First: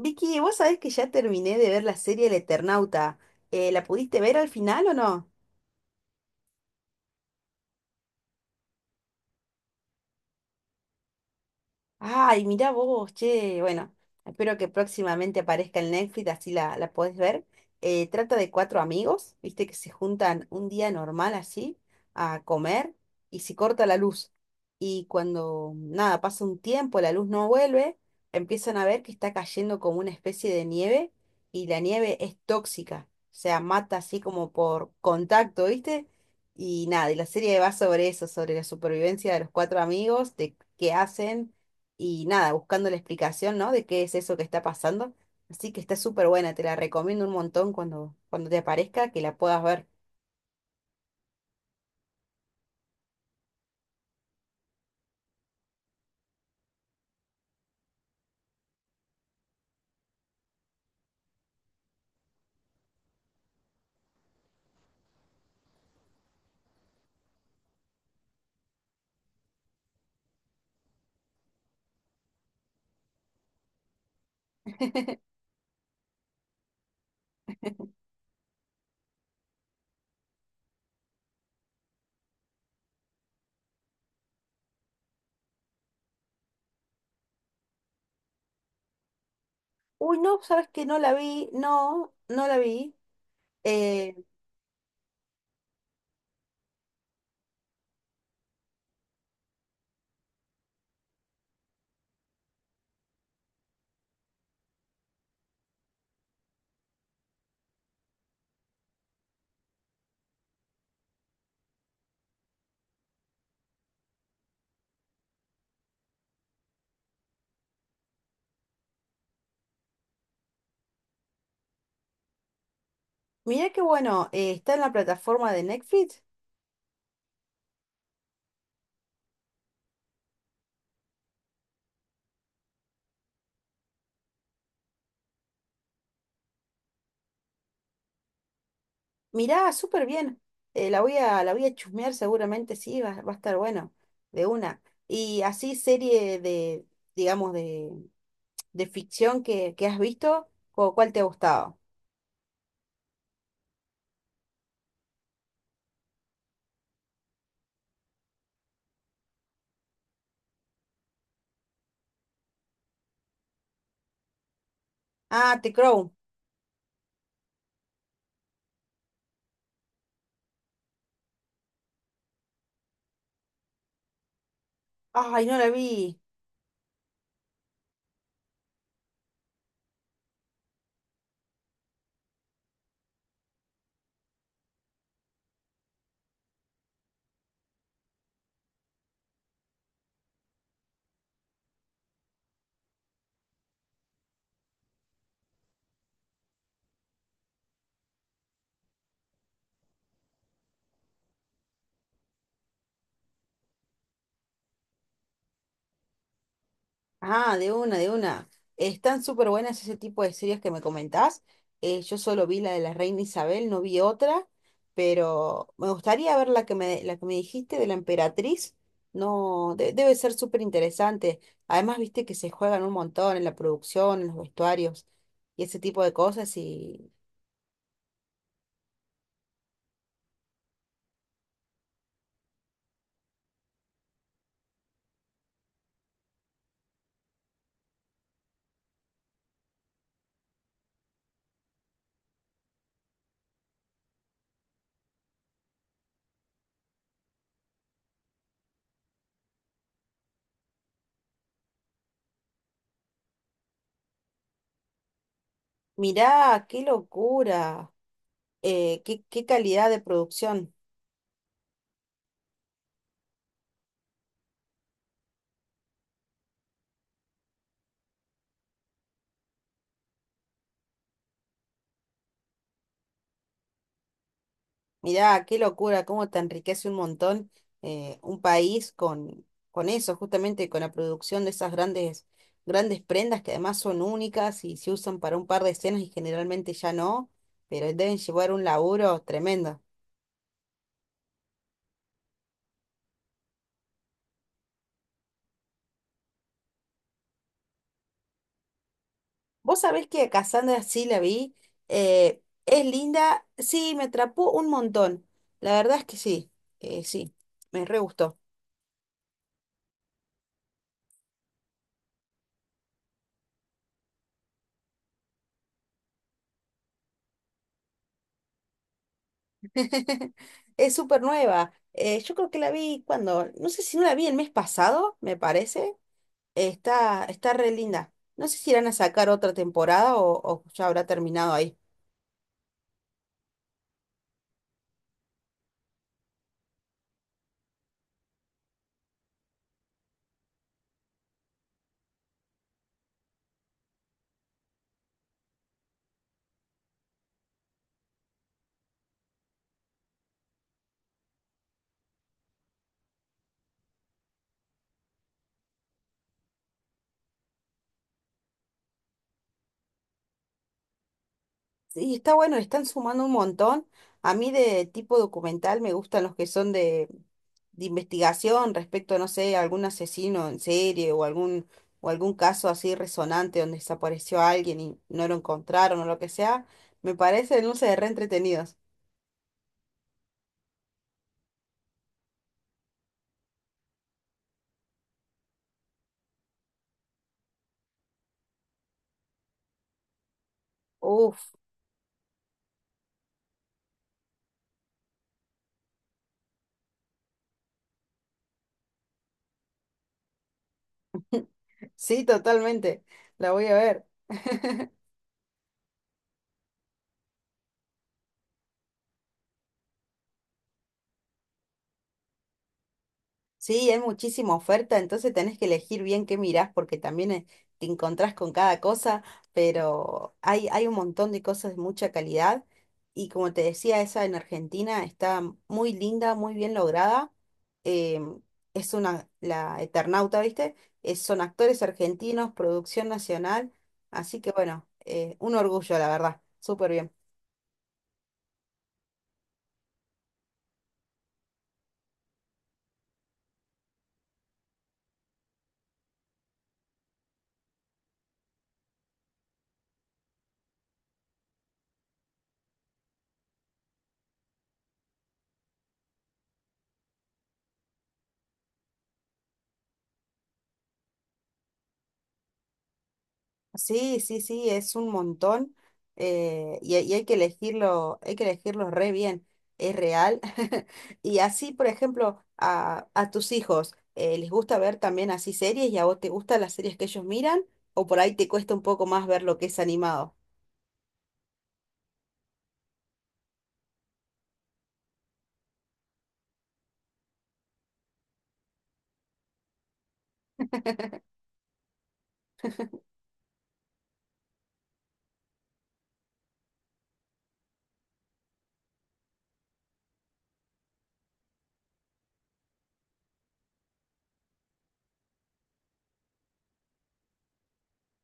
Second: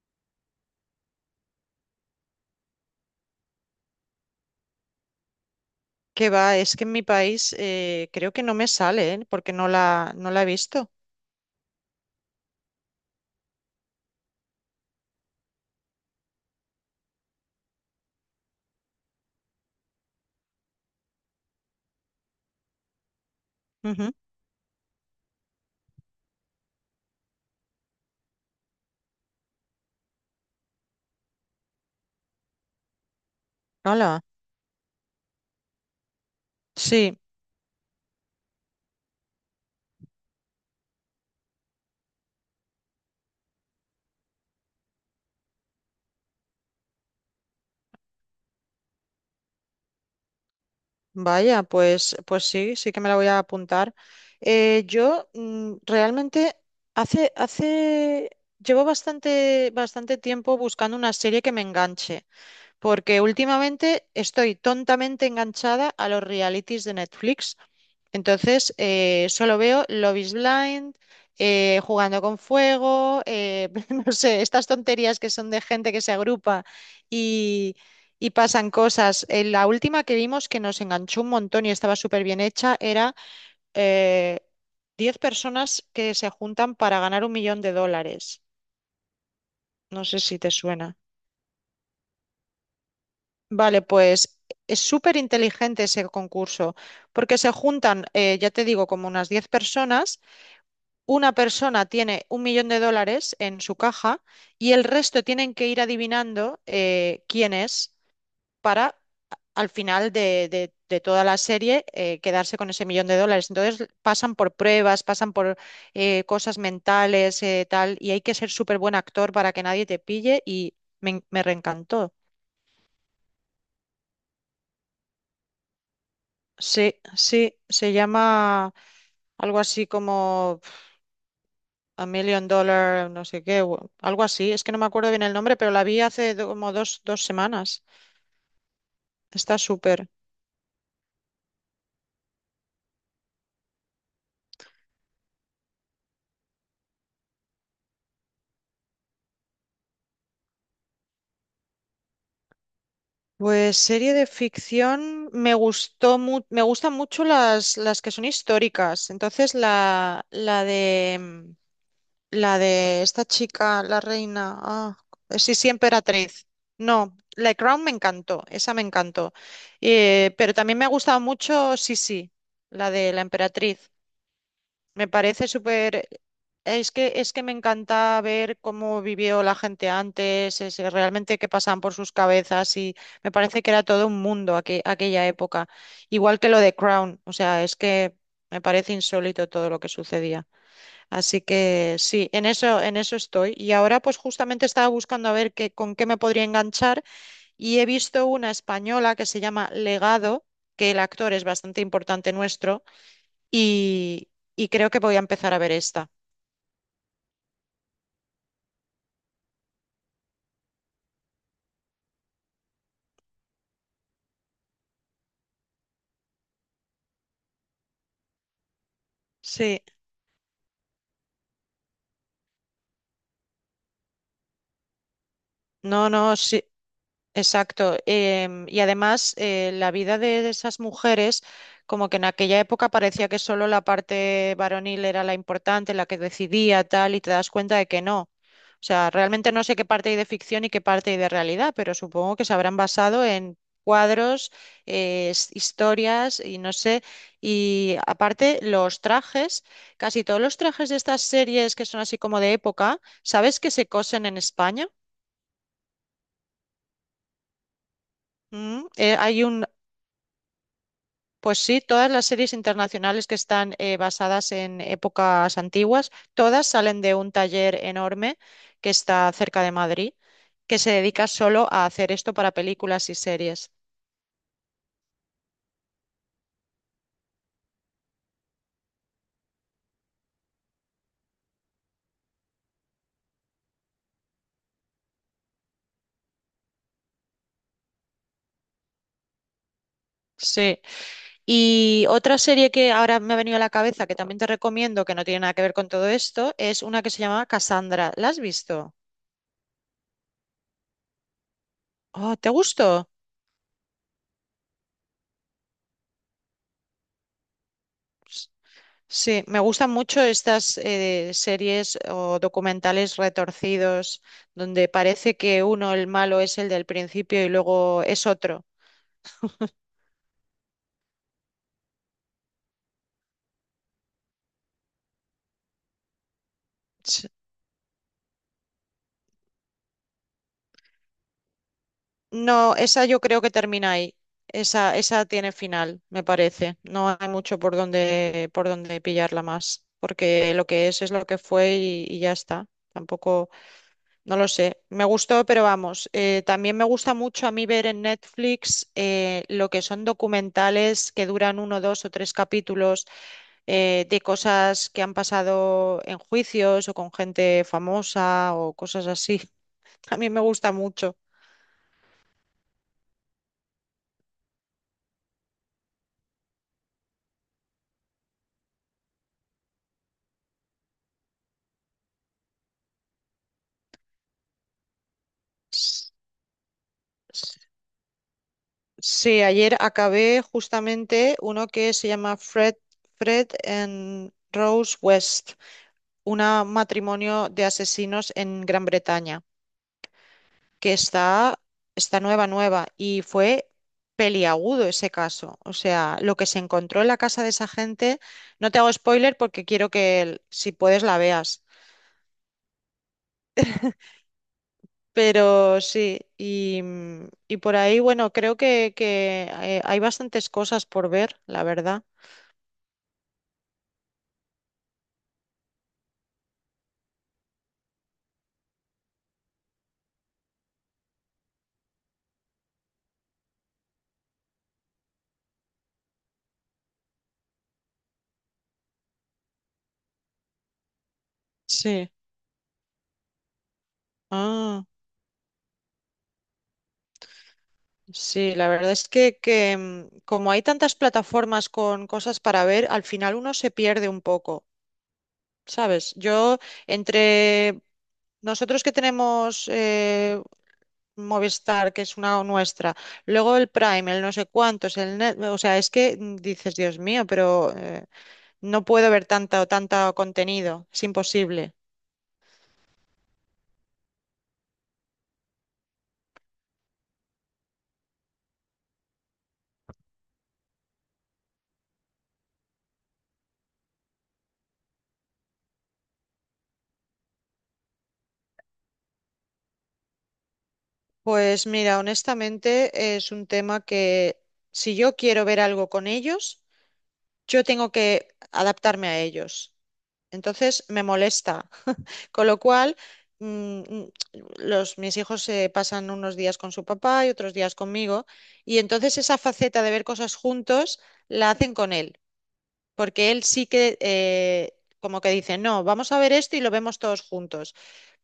Vicky, vos sabés que ya terminé de ver la serie El Eternauta. ¿la pudiste ver al final o no? Que va, es que en mi país creo que no me sale, ¿eh? Porque no la he visto. Ay, mirá vos, che, bueno, espero que próximamente aparezca en Netflix, así la podés ver. Trata de cuatro amigos, viste, que se juntan un día normal así a comer y se corta la Ujú. luz. Y cuando, nada, pasa un tiempo, la luz no vuelve, empiezan a ver que está cayendo como una especie de nieve y la nieve es tóxica, o sea, mata así Hala. como por contacto, viste. Y nada, y Sí, la serie va sobre eso, sobre la supervivencia de los cuatro amigos, de qué hacen y nada, buscando la explicación, ¿no? De qué es eso que está pasando. Así que está súper buena, te la recomiendo un montón cuando, cuando te aparezca, que la puedas ver. vaya, pues sí, sí que me la voy a apuntar. Yo realmente hace, hace, llevo bastante tiempo buscando una serie que me enganche, porque últimamente estoy tontamente enganchada a los realities de Netflix. Entonces, solo veo Love is Blind, jugando con fuego, no sé, estas tonterías que son de gente que se agrupa y, y pasan cosas. La última que vimos que nos enganchó un montón y estaba súper bien hecha era eh, 10 personas que se juntan para ganar un millón de dólares. No Uy, sé no, si te sabes que suena. no la vi, no, no la vi. Vale, Eh, pues es súper inteligente ese concurso, porque se juntan, ya te digo, como unas 10 personas. Una persona tiene un millón de dólares en su caja y el resto tienen que ir adivinando quién es para, al final de toda la serie, quedarse con ese millón de dólares. Entonces pasan por pruebas, pasan por cosas mentales, tal, y hay que ser súper buen actor para que nadie te pille y me reencantó. Mirá qué bueno, está en la plataforma de Netflix. Sí, sí, se llama algo así como A Million Dollar, no sé qué, o algo así. Es que no me acuerdo bien el nombre, pero la vi hace como dos semanas. Está Mirá, súper. súper bien. La voy a chusmear seguramente, sí, va, va a estar bueno, de una. Y así serie de, digamos, de ficción que has visto, ¿cuál te ha gustado? Pues serie de ficción me gustan mucho las que son históricas. Entonces la de esta chica, la reina, ah, sí, Ah, sí, The Crown. emperatriz. No, La Crown me encantó, esa me encantó. Pero también me ha gustado mucho, sí, sí, la de la emperatriz. Me Ay, parece no la súper. vi. Es que me encanta ver cómo vivió la gente antes, realmente qué pasaban por sus cabezas, y me parece que era todo un mundo, aquella época. Igual que lo de Crown, o sea, es que me parece insólito todo lo que sucedía. Así que sí, en eso estoy. Y ahora pues justamente estaba buscando a ver con qué me podría enganchar, y he visto una española que se llama Legado, que el actor es bastante importante nuestro, y, y creo que voy a empezar a ver esta. Ah, de una, de una. Están súper buenas ese tipo de series que me comentás. Yo solo vi la de la Reina Isabel, no vi otra, pero me gustaría ver la que me dijiste de la Emperatriz. No, Sí. Debe ser súper interesante. Además, viste que se juegan un montón en la producción, en los vestuarios y ese tipo No, de no, cosas. sí. Y Exacto. Y además, la vida de esas mujeres, como que en aquella época parecía que solo la parte varonil era la importante, la que decidía, tal, y te das cuenta de que no. O sea, realmente no sé qué parte hay de ficción y qué parte hay de realidad, pero supongo que se habrán basado en cuadros, historias y no sé. Y aparte, los trajes, casi todos los trajes de estas series que son así como de época, ¿sabes que se cosen en España? mirá, qué locura, Mm, eh, qué, hay qué un. calidad de producción. Pues sí, todas las series internacionales que están basadas en épocas antiguas, todas salen de un taller enorme que está cerca de Madrid, que se dedica solo a hacer esto para películas y series. Mirá, qué locura, cómo te enriquece un montón un país con eso, justamente con la producción de esas grandes, grandes prendas que además son únicas y se usan para un par de escenas y generalmente ya no, pero deben llevar un laburo tremendo. Sí. Y otra serie que ahora me ha venido a la cabeza, que también te recomiendo, que no tiene nada que ver con todo esto, es una que se llama Cassandra. ¿La has visto? Vos sabés que a Cassandra sí la vi, Oh, ¿te es gustó? linda, sí, me atrapó un montón, la verdad es que sí, sí, me re gustó. Sí, me gustan mucho estas series o documentales retorcidos donde parece que uno, el malo, es el del principio y luego es otro. Es súper nueva. Yo creo que la vi cuando, no sé si no la vi el mes pasado, me parece. Está, S- está re linda. No sé si irán a sacar otra temporada o ya habrá terminado ahí. No, esa yo creo que termina ahí. Esa tiene final, me parece. No hay mucho por donde pillarla más, porque lo que es lo que fue, y ya está. Tampoco. No lo sé, me gustó, pero vamos, también me gusta mucho a mí ver en Netflix lo que son documentales que duran uno, dos o tres capítulos, de cosas que han pasado en juicios o con gente famosa o cosas así. A mí me gusta mucho. Sí, está bueno, le están sumando un montón. A mí de tipo documental me gustan los que son de investigación respecto, no sé, a algún asesino en serie o o algún caso así resonante donde desapareció alguien y no lo encontraron o S- lo que sea. Me s- parecen, no sé, re entretenidos. Sí, ayer acabé justamente uno que se llama Fred, Fred and Rose West, un matrimonio de asesinos en Gran Bretaña, que Uf. Está nueva, nueva, y fue peliagudo ese caso. O sea, lo que se encontró en la casa de esa gente, no te hago spoiler porque quiero que, si puedes, la veas. Sí, totalmente. La voy a ver. Pero sí, y, y por ahí, bueno, creo hay bastantes cosas por ver, la verdad. Sí, hay muchísima oferta, entonces tenés que elegir bien qué mirás porque también te encontrás con cada cosa, pero hay un montón de cosas de mucha calidad y como te decía, esa en Argentina está muy linda, muy bien lograda. em, es una, la Eternauta, ¿viste? Son actores Sí. argentinos, producción nacional, así que Ah, bueno, un orgullo, la verdad, súper bien. sí, la verdad es que, como hay tantas plataformas con cosas para ver, al final uno se pierde un poco, ¿sabes? Yo, entre nosotros, que tenemos Movistar, que es una nuestra, luego el Prime, el no sé cuántos, el o sea, es que, dices, Dios mío, pero no puedo ver tanta o tanto contenido, es imposible. Sí, sí, sí, es un montón y hay que elegirlo re bien, es real. Y así, por ejemplo, a tus hijos, ¿les gusta ver también así series y a vos te gustan las series que ellos miran? ¿O por ahí te cuesta un poco más ver lo que es animado? Pues mira, honestamente es un tema que, si yo quiero ver algo con ellos, yo tengo que adaptarme a ellos. Entonces me molesta. Con lo cual, mm, mm, mis hijos se pasan unos días con su papá y otros días conmigo, y entonces esa faceta de ver cosas juntos la hacen con él, porque él sí que, como que dice, no, vamos a ver esto y lo vemos todos juntos,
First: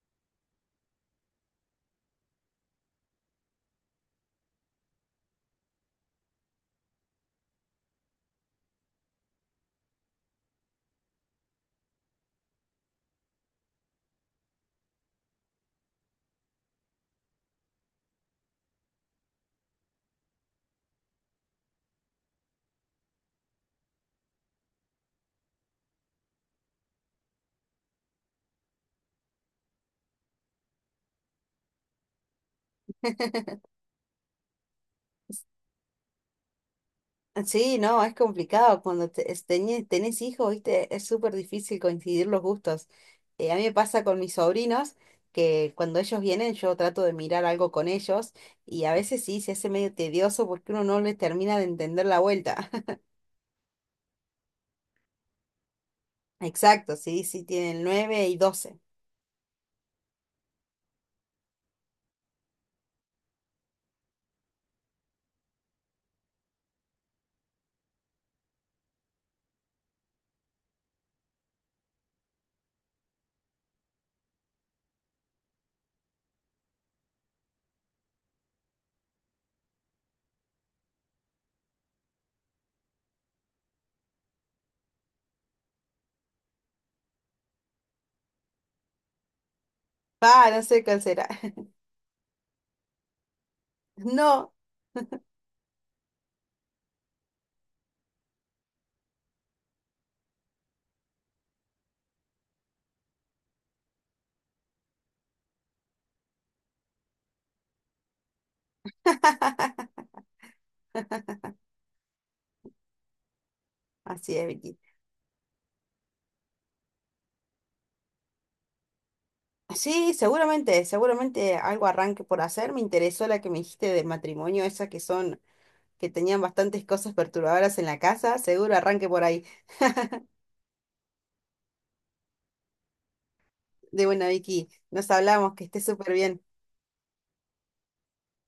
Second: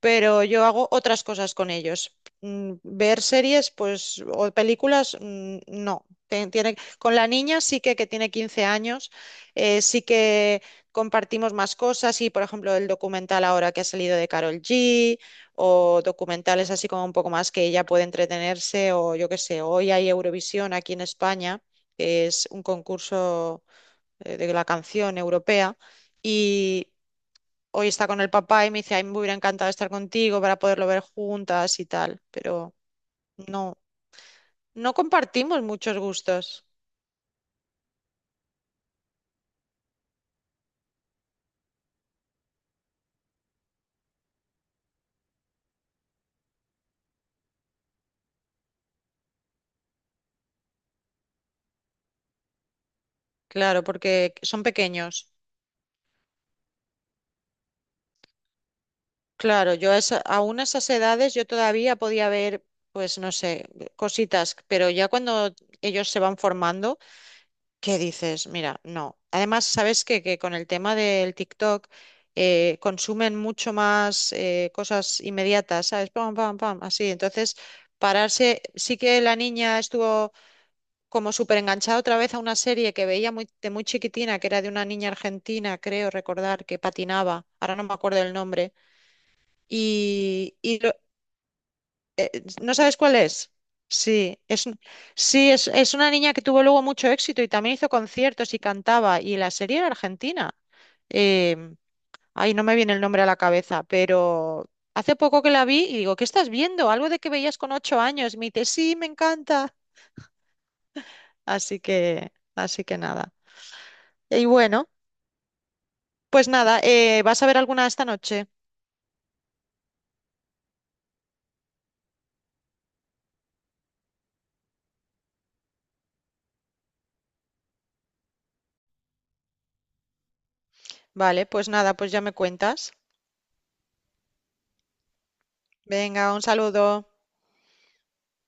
pero yo hago otras cosas con ellos. Ver series, pues, o películas, no. Tiene, con la niña sí que tiene 15 años, sí que compartimos más cosas y, por ejemplo, el documental ahora que ha salido de Carol G, o documentales así como un poco más que ella puede entretenerse, o yo qué sé. Hoy hay Eurovisión aquí en España, que es un concurso, de la canción europea, y hoy está con el papá y me dice, ay, me hubiera encantado estar contigo para poderlo ver juntas y tal, pero no, no compartimos muchos gustos, Sí, no, es complicado. Cuando tenés hijos, viste, es súper difícil coincidir los gustos. A mí me pasa con mis sobrinos que cuando ellos vienen yo trato de mirar algo con ellos y a veces sí se hace medio tedioso porque uno no les termina de entender la vuelta. claro, porque son pequeños. Exacto, sí, sí tienen nueve y 12. Claro, yo a aún a esas edades yo todavía podía ver, pues no sé, cositas, pero ya cuando ellos se van formando. ¿Qué dices? Mira, no. Además, sabes que, con el tema del TikTok, consumen mucho más, cosas inmediatas, ¿sabes? Pam, pam, pam, así. Entonces, pararse, sí que la niña estuvo como súper enganchada otra vez a una serie que veía de muy chiquitina, que era de una niña argentina, creo recordar, que patinaba, ahora no me acuerdo el nombre. Ah, Y, no y sé lo- cuál será. eh, ¿No sabes cuál es? Sí, No. es, un- sí es una niña que tuvo luego mucho éxito y también hizo conciertos y cantaba. Y la serie era argentina. Em, Ay, no me viene el nombre a la cabeza, pero hace poco que la vi y digo, ¿qué estás viendo? Algo de que veías con 8 años. Y me dice, sí, me encanta. Así que nada. Así Y es, Vicky. bueno, pues nada, ¿vas a ver alguna esta noche? Sí, seguramente, seguramente algo arranque por hacer. Me interesó la que me dijiste del matrimonio, esa que son que tenían bastantes cosas perturbadoras en la casa, seguro arranque por ahí. Vale, pues nada, pues ya me cuentas. De buena, Vicky, nos hablamos, que estés súper Venga, un bien. saludo.